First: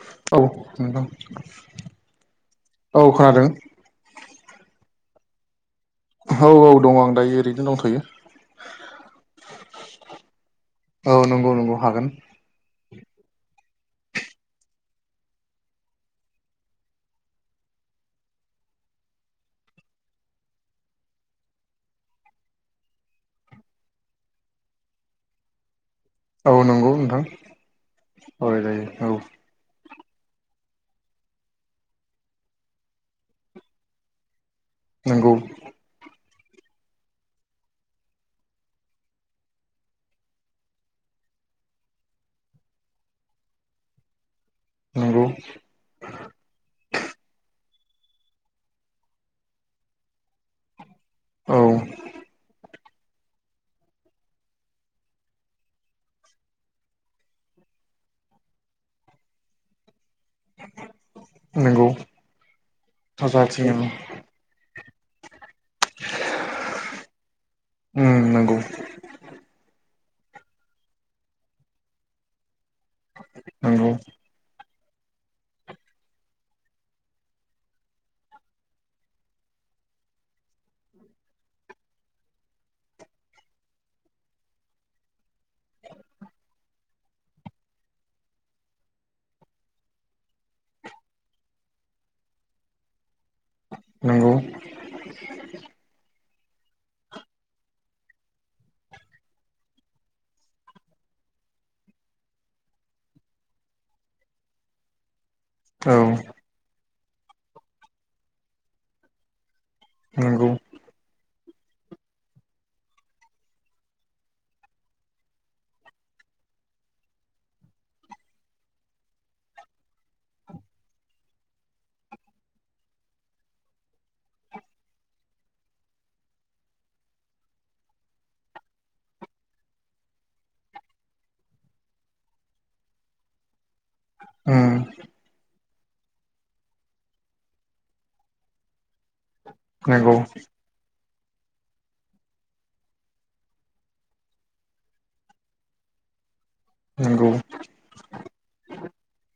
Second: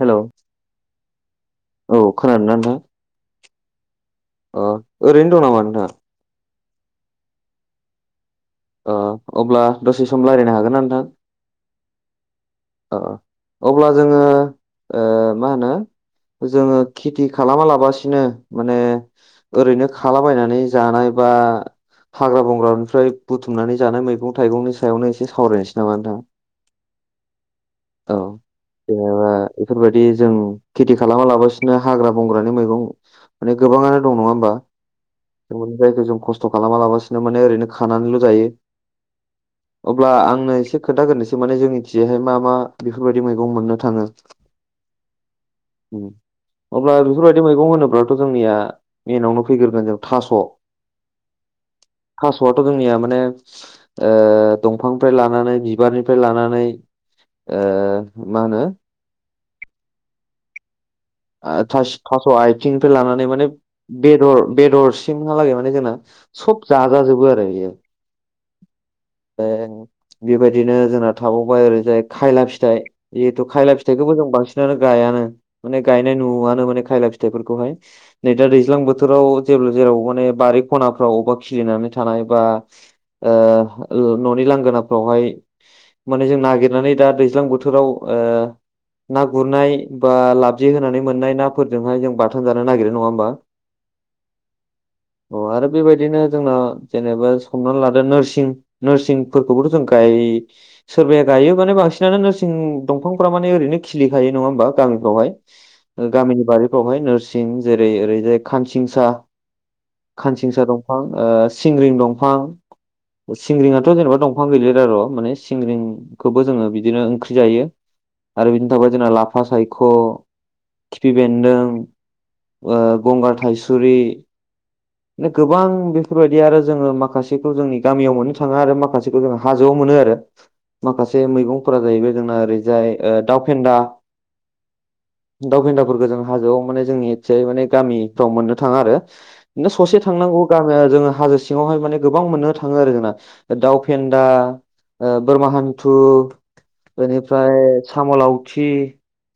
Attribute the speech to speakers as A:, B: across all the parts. A: Hello
B: औ नोंथां
A: औ खोनादोंना
B: औ खोनादों
A: अ ओरैनो दं नामा नोंथाङा?
B: औ औ दं आं दायो ओरैनो दंथ'यो।
A: ओ अब्ला दसे सम लायरायनो हागोन ना नोंथां?
B: औ नोंगौ नोंगौ। हागोन।
A: ओ अब्ला जोङो ओ मा होनो जोङो खेथि खालामा लाबासिनो माने ओरैनो खालाबायनानै जानाय बा हाग्रा बंग्रानिफ्राय बुथुमनानै जानाय मैगं थाइगंनि सायावनो एसे सावरायनोसै नामा नोंथां?
B: औ नंगौ नोंथां।
A: औ
B: सावरायजायो औ
A: जेनेबा बेफोरबायदि जों खेथि खालामना लाबासिनो हाग्रा बंग्रानि मैगं माने गोबाङानो दं नङा होमबा?
B: नोंगौ।
A: माने जायखौ जों खस्थ' खालामालाबसिनो माने ओरैनो खानानैल' जायो। अब्ला आंनो एसे खोथाग्रोनोसै माने जोंनि सेहाय मा मा बेफोरबायदि मैगं मोननो थाङो।
B: नंगौ।
A: उम। अब्ला बेफोरबायदि मैगं होनोब्लाथ' जोंनिया मेनावनो फैग्रोगोन जों थास'
B: औ
A: थास'आथ' जोंनिया माने ओ दंफांनिफ्राय लानानै बिबारनिफ्राय लानानै ओ मा होनो ओ
B: नंगौ
A: थास थास' आयथिंनिफ्राय लानानै माने
B: साजाथिं उम
A: बेदर बेदरसिमहालागै माने जोंना सब जाजाजोबो आरो बेयो।
B: उम नंगौ।
A: ओ बेबायदिनो जोंना थाबावबाय ओरैजाय खायला फिथाइ जिहेथु खायला
B: नंगौ
A: फिथाइखौबो जों बांसिनानो गायानो माने गायनाय नुआनो माने खायला फिथाइफोरखौहाय। नै दा दैज्लां बोथोराव जेब्ला जेराव माने बारि खनाफ्राव अबेबा खिलिनानै थानाय बा ओ न'नि लांगोनाफ्रावहाय माने जों नागिरनानै दा दैज्लां बोथोराव ओ ना गुरनाय बा लाबजि होनानै मोननाय नाफोरजोंहाय जों बाथोन जानो नागिरो नङा होमबा?
B: नंगौ।
A: अ आरो बेबायदिनो जोंना जेनेबा संनानै लादो नोरसिं नोरसिंफोरखौबोथ' जों गाय सोरबाया गायोबाने बांसिनानो नोरसिं दंफांफोरा माने ओरैनो खिलिखायो नङा होमबा गामिफ्रावहाय।
B: औ
A: ओ गामिनि बारिफ्रावहाय नोरसिं जेरै ओरैजाय खानसिंसा
B: नंगौ
A: खानसिंसा दंफां ओ सिंग्रिं दंफां सिंग्रिंयाथ' जेनेबा दंफां गैलैरार' माने सिंग्रिंखौबो जोङो बिदिनो ओंख्रि जायो। आरो बिनो थाबाय जोंना लाफा सायख' खिफि बेन्दों ओ गंगार थाइसुरि गोबां बेफोरबायदि आरो जोङो माखासेखौ जोंनि गामियाव मोननो थाङो आरो माखासेखौ जो हाजोआव मोनो आरो। माखासे मैगंफोरा जाहैबाय जोंना ओरैजाय दााव फेन्दा
B: उम
A: दाउखिन्दाफोरखौ जों हाजोआव माने जोंनि एसे माने गामिफ्राव मोननो थाङा आरो बिनो ससे
B: नंगौ
A: थांनांगौ गामिया जोंङो हाजोसे सिङावहाय माने गोबां मोननो थाङो आरो जोंना दाउ फेन्दा ओ बोरमा हान्थु
B: नंगौ
A: ओनिफ्राय साम' लावथि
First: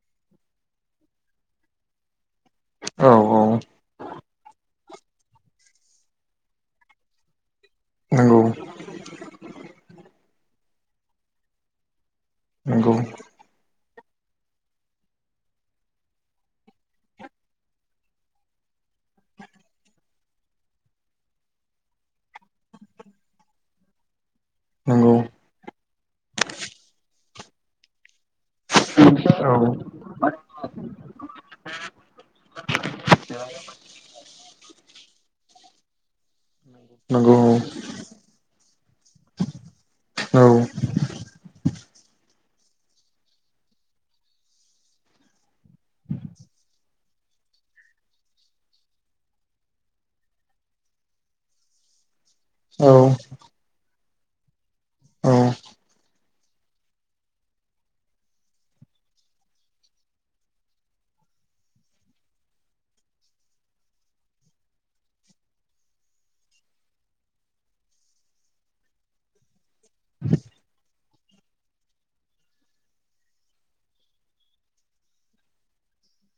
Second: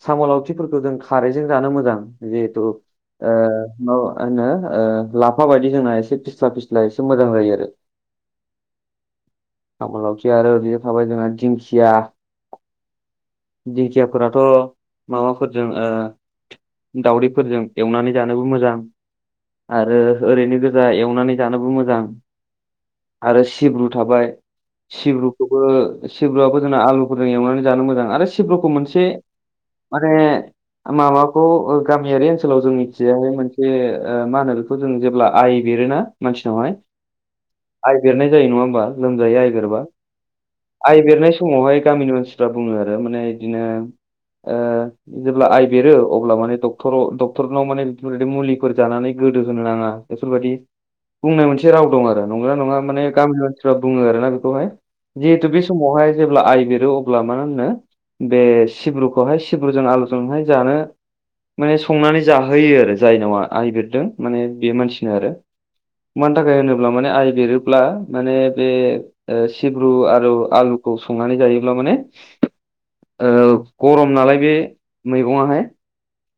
A: साम' लावथिफोरखौ जों खारैजों जानो मोजां। जिथु
B: औ
A: ओ
B: औ
A: मो आङो ओ लाफा बायदि जोंना एसे फिस्ला फिस्ला एसे मोजां जायो आरो
B: नंगौ
A: आामलावथि आरो ओरैनो थाबाय जोंना दिंखिया
B: नंगौ
A: दिंखियाफोराथ' माबाफोरजों दाावदैफोरजों एवनानै जानोबो मोजां आरो ओरैनो गोजा एवनानै जानोबो मोजां आरो सिब्रु थाबाय
B: नंगौ
A: सिब्रुखौबो सिब्रुआबो जोंना आलुफोरजों एवनानै जानो मोजां आरो सिब्रुखौ मोनसे
B: औ
A: माने माबाखौ ओ गामियारि ओनसोलाव जों मिथियाय मोनसे ओ मा होनो बे जों जेब्ला आइ बेरोना मानसिनावहाय
B: नंगौ
A: आइगिरनाय जायो नङा होमबा लोमजायो आइगेरबा
B: औ
A: आइ बेरनाय समावहाय गामिनि मानसिफ्रा बुङो आरो माने बिदिनो जेब्ला आइ बेरो अब्ला माने डक्टर डक्टरनाव माने बेफोरदि मुलिफोर जानानै गोदो नाङा बेफोरबायाददि बुंनाय मोनसे राव दं आरो नंगौ ना नङा
B: औ
A: माने गामि ओनसो बुङो आरोना बेखौहाय
B: औ
A: जिहेतु बे समावहाय जेब्ला आइ बेरो अब्ला मानो होनो बे सिब्रुखौहाय सिब्रुजों आलुजोंहाय जानो माने संनानै जाहोयो आरो जायनावा आइ बिरदों माने बे मानसिनो आरो मानो थाखाय होनोब्ला माने आइ बेरोब्ला माने बे ओ सिब्रु आरो आलुखौ संनानै जायोब्ला माने ओ गरम नालाय बे मैगङाहाय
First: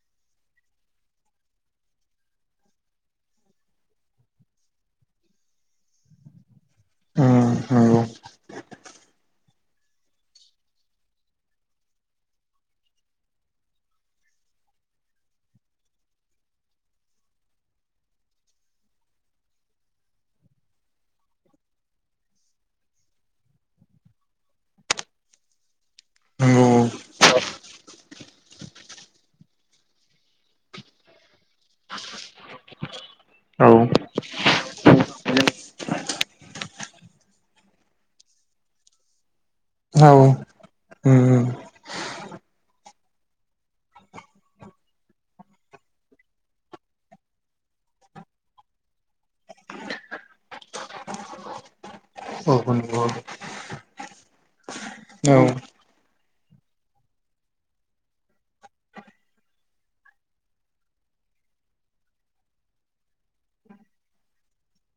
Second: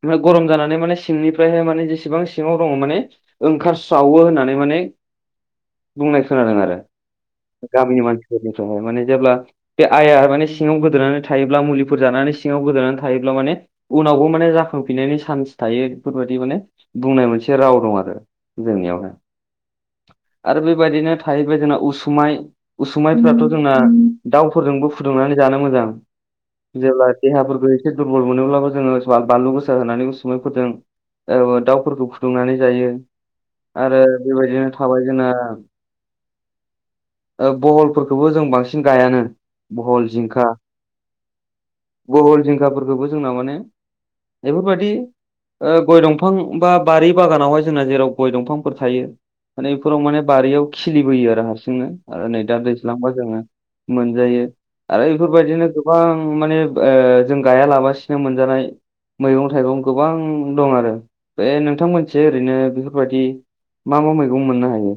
A: ओमफ्राय गरम जानानै माने सिंनिफ्रायहाय माने जेसेबां आथिङाव दंङ माने ओंखारस्रावो होननानै माने बुंनाय खोनादों आरो
B: उम नंगौ
A: गामिनि मानसिफोरनि थाखायहाय माने जेब्ला बे आइया माने सिङाव गोदोनानै थायोब्ला मुलिफोर जानानै सिङाव गोदोनानै थायोब्ला माने उनावबो माने जाखांफिननायनि चान्स थायो बेफोरबायाददि माने बुंनाय मोनसे राव दं आरो जोंनियावहाय आरो बेबायदिनो थाहैबाय जोंना उसुमाय उसुमायफ्राथ' जोंना दाउफोरजोंबो फुदुंनानै जानो मोजां
B: नंगौ
A: जेब्ला देहाफोरखौ एसे दुरबल मोनोब्लाबो जोङो बानलु गोसा होनानै उसुमै फोरदों औ दाउ फोरखौ फुदुंनानै जायो
B: औ
A: आरो बेबायदिनो थाबाय जोंना ओ बहलफोरखौबो जों बांसिन गायानो बहल जिंखा
B: ओम
A: बहल जिंखाफोरखौबो जोंना माने बेफोरबायदि गय दंफां बा बारि बागानावहाय जोंना जेराव गय दंफांफोर थायो माने बेफोराव माने बारियाव खिलिबोयो आरो हारसिंनो आरो नै
B: औ
A: दा
B: नंगौ
A: दैज्लांबा जोंङो मोनजायो आरो
B: औ
A: बेफोरबायदिनो गोबां माने जों गाया लाबासिनो मोनजानाय मैगं थाइगं गोबां दं आरो बे नोंथां मोनसे ओरैनो बेफोरबायदि मा मा मैगं मोननो हायो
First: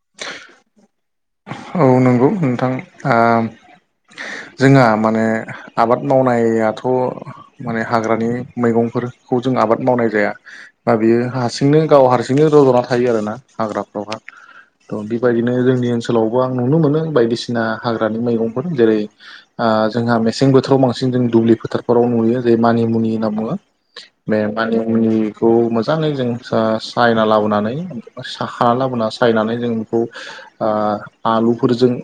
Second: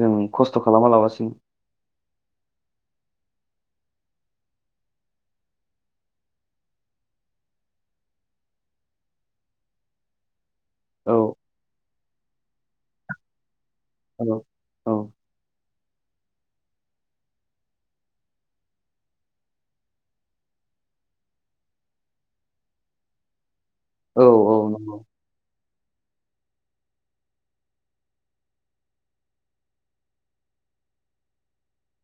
A: जों खस्थ' खालामा लाबासिनो
B: औ नंगौ नोंथां आ जोंहा माने आबाद मावनायाथ' माने हाग्रानि मैगंफोरखौ जों आबाद मावनाय जाया। दा
A: औ
B: बेयो हारसिंनो गाव हारसिंनो रज'ना थायो आरोना हाग्रा
A: औ
B: थ' बेबायदिनो जोंनि ओनसोलावबो आं नुनो मोनो बायदिसिना हाग्रानि मैगंफोर जेरै आ जोंहा मेसें बोथोराव बांसिन जों दुब्लि फोथारफोराव नुयो जे मानिमुनि होनना बुंङो
A: औ
B: मे
A: औ
B: मानि
A: नंगौ
B: मुनि खौ मोजांङै जों सायना लाबोनानै स खाना लाबोना सायनानै जों बेखौ आ आलुफोरजों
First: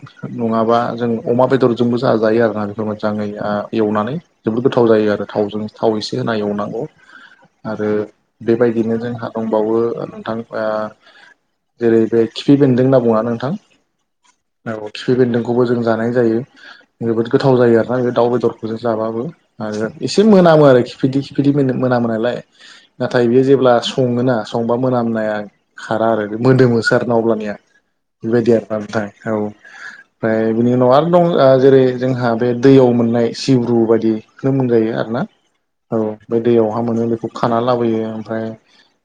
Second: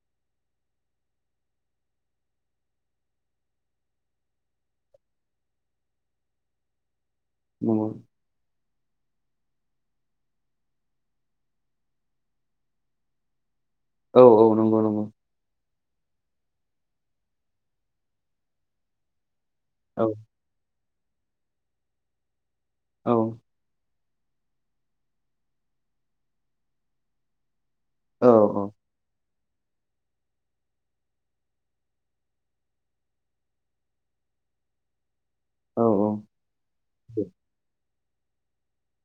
B: नङाबा जों अमा बेदरजों जोंबो जाजायो आरोना बेखौ मोजाङै आ एवनानै जोबोद गोथाव जायो आरो थावजों थाव एसे होना एवनांगौ
A: नंगौ
B: आरो बेबायदिनो जोंहा दंबावो नोंथां ओ जेरै बे खिफि बेन्दों होनना बुङा नोंथां।
A: औ औ नं
B: खिफि बेन्दोंखौबो जों जानाय जायो जोबोद गोथाव जायो आरोना बे दाउ बेदरफोरजों जाबाबो। आरो
A: औ
B: एसे मोनामो आरो खिफिदि खिफिदि मोना मोनामो नालाय।
A: औ
B: नाथाय बियो जेब्ला सङोना संबा मोनामनाया खारा आरो मोदोमोसो आरोना अब्लानिया बेबायदि
A: औ
B: आरोना नोंथां औ ओमफ्राय बेनि उनाव आर दं ओ जेरै जोंहा बे दैयाव मोननाय सिब्रु बायदिखौनो मोनजायो आरो ना औ बे दैयावहा मोनो बेखौ खानानै लाबोयो ओमफ्राय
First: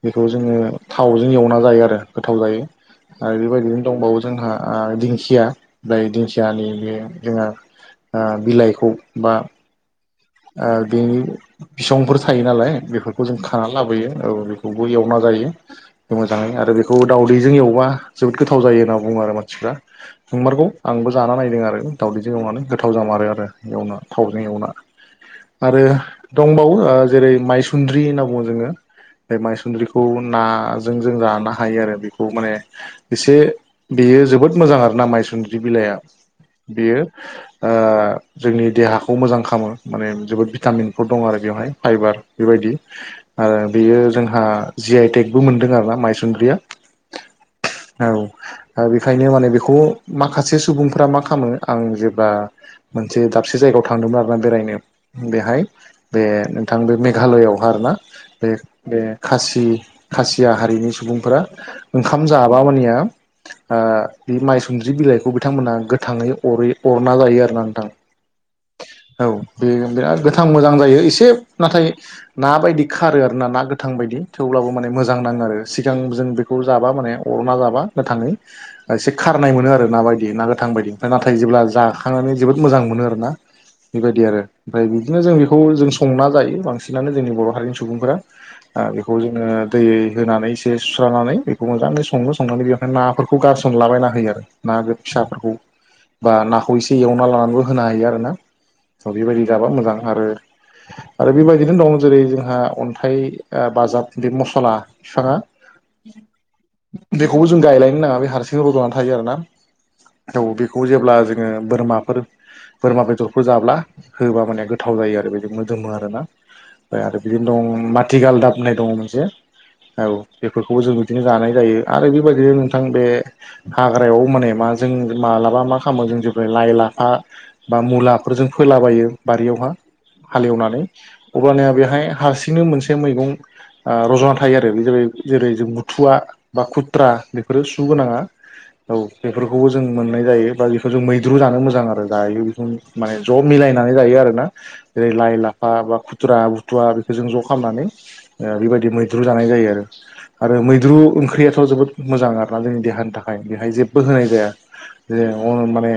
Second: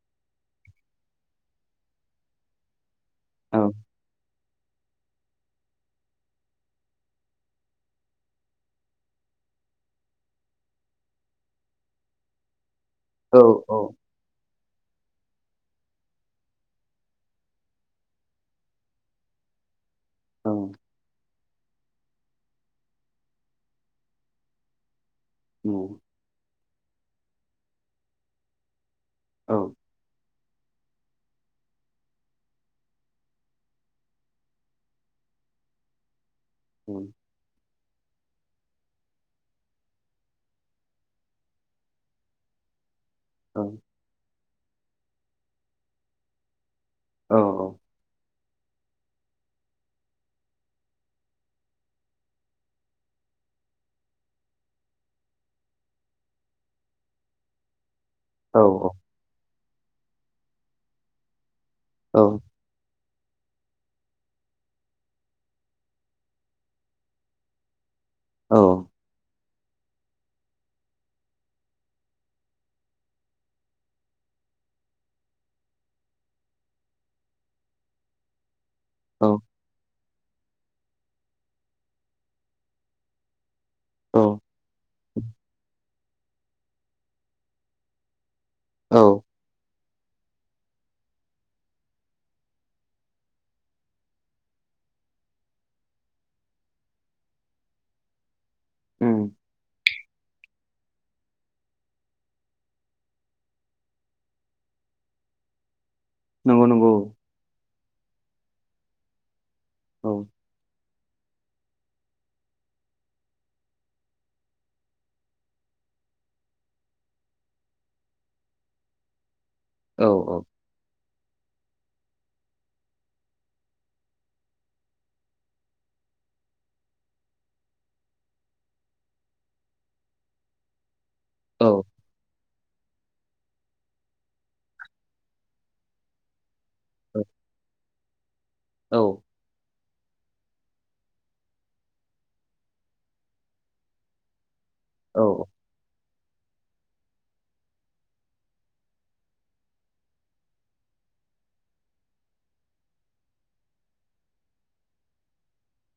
B: बेखौ जोङो थावजों एवना जायो आरो गोथाव जायो। आरो
A: औ औ
B: बेबायदिनो दंबावो जोंहा ओ दिंखिया जाय दिंखियानि बे जोंहा ओ बिलाइखौ बा ओ बेनि बिसंफोर थायो नालाय बेफोरखौ जों
A: औ औ
B: खानानै लाबोयो औ बेखौबो एवना जायो। मोजाङै आरो बेखौ दावदैजों एवबा जोबोद गोथाव जायो होनना बुङो आरो मानसिफ्रा। नंमारगौ
A: औ
B: आंबो जाना नायदों आरो। दावदैजों एवनानै गोथाव जामारो आरो एवना थावजों एवना आरो
A: नंगौ
B: दंबावो जेरै मायसुन्द्रि होनना बुङो जोङो बे
A: औ
B: मायसुन्द्रिखौ बे खौ नाजों जों जानो हायो आरो बेखौ माने एसे बेयो जोबोद मोजां आरोना माइसुंन्द्रि बिलाइआ।
A: औ
B: बियो ओ जोंनि देहाखौ मोजां खालामो माने जोबोद भिटामिनफोर दं आरो बेवहाय फाइबार बेबायदि। आरो बेयो जोंहा जि आइ टेकबो मोनदों आरो ना मायसुन्द्रिया।
A: औ औ।
B: औ ओ बेखायनो माने बेखौ माखासे सुबुंफ्रा मा खालामो आं जेब्ला मोनसे दाबसे जायगायाव थांदोंमोन आरोना बेरायनो बेहाय बे नोंथां बे मेघालयआवहा आरो ना बे
A: औ
B: बे खासि खासिया हारिनि सुबुंफोरा
A: औ
B: ओंखाम जाबा मानिया ओ बे माइसुनद्रि बिलाइखौ बिथांमोनहा गोथाङै अरै अरना जायो आरोना नोंथां।
A: औ।
B: औ बे बिराद गोथां मोजां जायो एसे नाथाय ना बायदि खारो आरो ना ना गोथां बायदि थेवब्लाबो माने मोजां नाङो आरो सिगां जों बे खौ जाबा माने अरना जाबा गोथाङै
A: [inaudible]
B: एसे खारनाय मोनो आरो ना बायदि ना गोथां बायदि ओमफ्राय नाथाय जेब्ला जाखांनानै जोबोद मोजां मोनो आरो ना
A: औ
B: बेबायदि आरो। ओमफ्राय बिदिनो जों बेखौ जों संना जायो बांसिनानो जोंनि बर' हारिनि सुबुंफोरा। ओ बेखौ
A: औ
B: जोङो दै होनानै एसे सुस्रानानै बेखौ मोजाङै सङो संनानै बेवहाय नाफोरखौ गारसनलाबायना होयो आरो। ना फिसाफोरखौ बा नाखौ एसे एवना लानानैबो होनो हायो आरो ना स'
A: उम
B: बेबायदि जाबा मोजां आरो आरो बेबायदिनो दं जेरै जोंहा अन्थाइ बाजाब बे मसला [unintelligible]
A: नंगौ नंगौ।
B: बेखौबो जों गायलायनो नाङा बे हारसिं र'नानै थायो आरोना।
A: औ।
B: औ बेखौ जेब्ला जोङो बोरमाफोर बोरमा बेदरफोर जाब्ला होबा माने गोथाव जायो आरो बेदि मोदोमो आरोना। ओमफ्राय आरो बिदिनो दं माथि गालदाब होननाय दङ मोनसे औ बे- फोरखौबो जों बिदिनो जानाय जायो आरो बेबायदिनो नोंथां बे हाग्रायाव माने मा जों मालाबा मा खालामो जों जेब्ला लाइ-लाफा बा मुलाफोरजों फोलाबायो बारियावहा। हालेवनानै
A: औ
B: अब्लानिया बेहाय हारसिंनो मोनसे मैगं ओ रज'ना थायो आरो बे जाबाय जेरै जों बुथुवा बा खुथ्रा बेफोरो सु गोनाङा औ बेफोरखौबो जों जों मोननाय जायो बा बेखौ जों मैद्रु जानो मोजां आरो जायो बे माने ज' मिलायनानै जायो आरोना। जेरै
A: औ
B: लाय-लाफा लाफा बा खुथ्रा बुथुवा बेखौ जों ज' खालामनानै बेबायदि मैद्रु जानाय जायो आरो। आरो मैद्रु ओंख्रियाथ' जोबोद मोजां आरोना जोंनि देहानि थाखाय बेहाय जेबो होनाय जाया। [unintelligible] माने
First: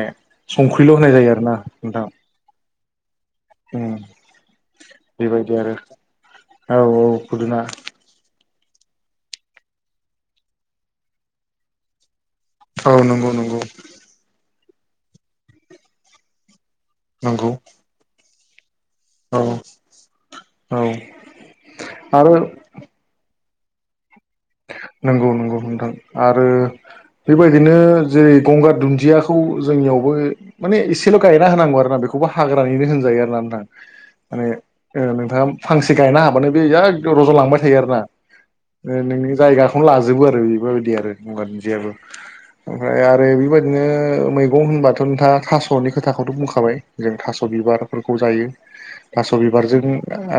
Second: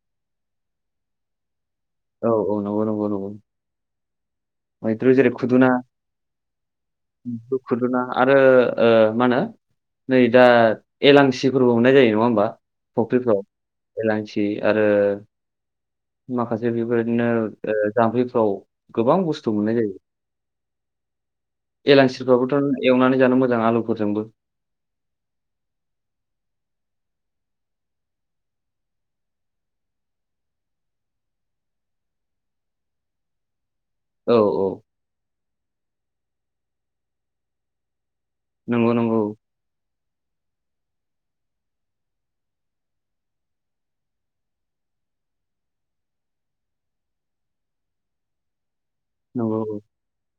B: संख्रिल' होनाय जायो आरो ना। नोंथां
A: औ नंगौ नंगौ नंगौ
B: उम
A: मैद्रु जेरै
B: बेबायदि
A: खुदुना
B: आरो औ औ पुदुना
A: खुदुना आरो मा होनो नै दा एलांसिफोरबो मोननाय जायो नङा होमबा।
B: औ नंगौ
A: फख्रिफ्राव
B: नंगौ
A: हेलांसि आरो बेबायदिनो
B: नंगौ
A: ओ जाम्फैफ्राव गोबां
B: औ
A: बुस्थु मोननाय जायो
B: औ आरो
A: एलांसिफ्राबोथ' एवनानै जानो मोजां आलुफोरजोंबो।
B: नंगौ नंगौ नोंथां आरो बेबायदिनो जेरै गंगार दुन्दियाखौ जोंनियावबो माने एसेल' गायना होनांगौ आरो ना बेखौबो हाग्रानिनो होनजायो आरो ना नोंथां।
A: औ
B: माने
A: औ
B: नोंथाङा फांसे गायना होबानो बे बेरात रज'लांबाय थायो आरो ना
A: नंगौ नंगौ
B: नोंनि जायगाखौनो लाजोबो आरो बेफोरबायदि आरो गंगार दुनदियाबो ओमफ्राय आरो बेबायदिनो मैगं होनबाथ' नोंथाङा थास'नि खोथाखौथ' बुंखाबाय जों थास' बिबारफोरखौ जायो। थास'
A: नंगौ
B: बिबारजों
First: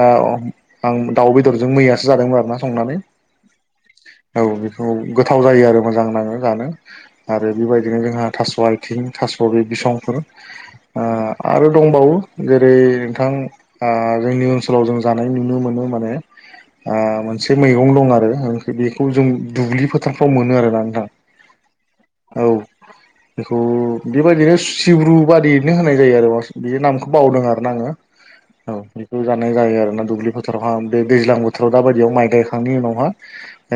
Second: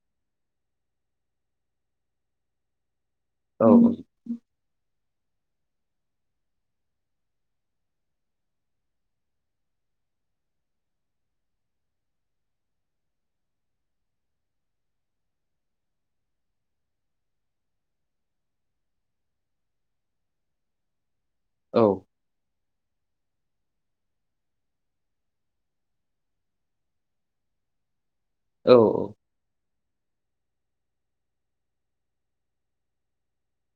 B: ओ आं दाउ बेदरजों मैयासो जादोंमोन आरोना संनानै।
A: औ
B: औ बेखौ गोथाव जायो आरो मोजां नाङो जानो। आरो बेबायदिनो जोंहा थास' आथिं थास' बे बिसंफोर ओ आरो दंबावो जेरै नोंथां ओ जोंनि ओनसोलाव जों जानाय नुनो मोनो माने मोनसे मैगं दं आरो बेखौ जों दुब्लि फोथारफ्राव मोनो आरोना नोंथां।
A: औ
B: औ बेखौ बेबायदिनो सिब्रु बादियैनो होनाय जायो आरो बे नामखौ बावदों आरो ना आङो।
A: औ औ
B: जानाय जायो आरोना दुब्लि फोथारावहा बे दैज्लां बोथोराव दा बायदियाव माइ गायखांनायनि उनावहा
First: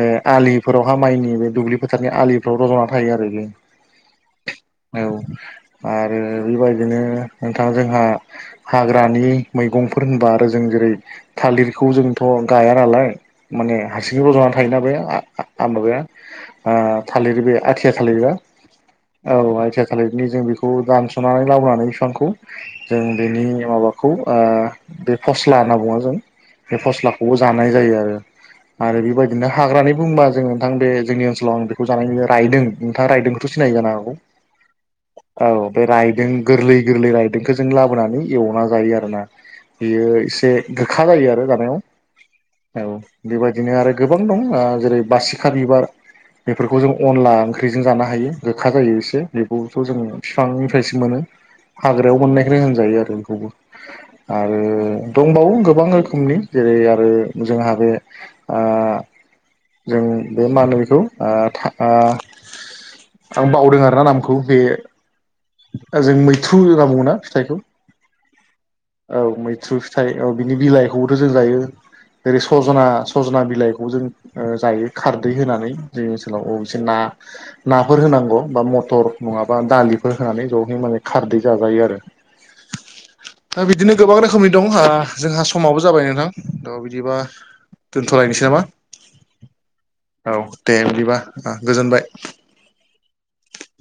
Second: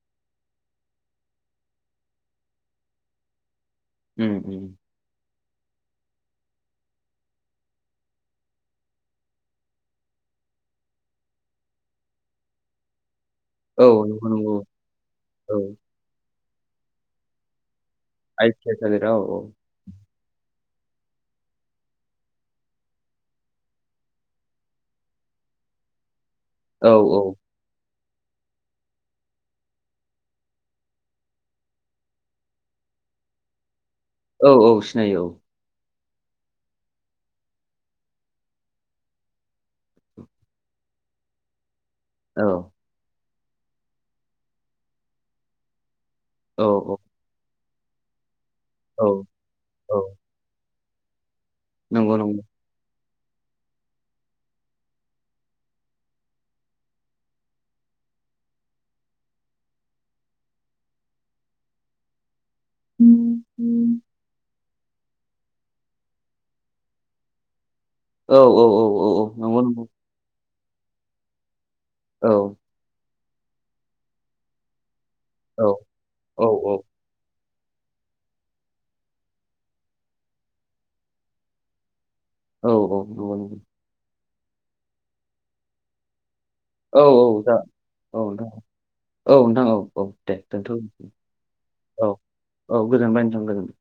B: ओ आलिफोरावहा माइनि बे दुब्लि फोथारनि आलिफोराव रज'ना थायो आरो बे।
A: उम उम
B: औ आरो बेबायदिनो नोंथां जोंहा हाग्रानि मैगंफोर होनबा आरो जों जेरै थालिरखौ जोंथ' गाया नालाय माने
A: औ
B: हारसिंङै
A: नंगौ
B: रज'ना
A: नंगौ
B: थायोना बे
A: औ
B: माबाया थालिर बे आथिया थालिरबा
A: आइ टि आइ थादेरा
B: औ आथिया थालिरनि जों बेखौ दानस'नानै लाबोनानै बिफांखौ जों बेनि माबाखौ ओ बे फस्ला होनना बुङो जों बे
A: औ औ
B: फस्लाखौबो जानाय जायो आरो आरो बेबायदि बिदिनो हाग्रानि बुंबा जों नोंथां बे जोंनि ओनसोलाव आं बेखौ जानाय नुयो रायदों नोंथाङा रायदोंखौथ' सिनायो जानो हागौ।
A: औ औ सिनायो औ
B: औ बे रायदों गोरलै गोरलै रायदोंखौ जों लाबोनानै एवना जायो आरो ना बेयो एसे गोखा जायो आरो जानायाव
A: औ
B: औ बेबायदिनो आरो गोबां दं ओ जेरै बासिखा बिबार बेफोरखौ जों
A: औ
B: अनला ओंख्रि ओंख्रिजों जानो हायो गोखा जायो
A: औ
B: एसे बेखौबोथ'
A: औ
B: जोंङो फिफांनिफ्रायसो मोनो।
A: नंगौ
B: हाग्रायाव
A: नंगौ
B: मोननायखौनो होनजायो आरो बेखौबो आरो दंबावो गोबां रोखोमनि जेरै आरो जोंहा बे आ जों बे मा होनो बेखौ आ था आ आं बावदों आरो ना नामखौ बे जों मैथ्रु होननाबुंङो ना फिथयखौ
A: औ औ
B: औ
A: नंगौ
B: मैथ्रु
A: नंगौ
B: थाइ औ बिनि बिलाइखौबोथ' जों जायो
A: औ
B: ओरै सजना सजना बिलाइ बेखौ जों ओ जायो खारदै
A: औ
B: होनानै जोंनि
A: औ
B: ओनसोलाव
A: औ
B: अबसे ना नाफोर होनांगौ बा मटर नंङाबा दालिफोर होनानै ज'है माने खारदै जाजायो आरो।
A: औ औ नंगौ नंगौ
B: दा बिदिनो गोबां रोखोमनि दं ओ जोंहा समाबो जाबाय नोंथां द
A: औ
B: बिदिबा
A: जा औ
B: दोनथ'लायनोसै
A: नोंथां
B: नामा
A: औ नोंथां औ
B: औ
A: दोनथ'
B: दे बिदिबा ओ गोजोनबाय।
A: औ औ गोजोनबाय नोथां गोजोनबाय।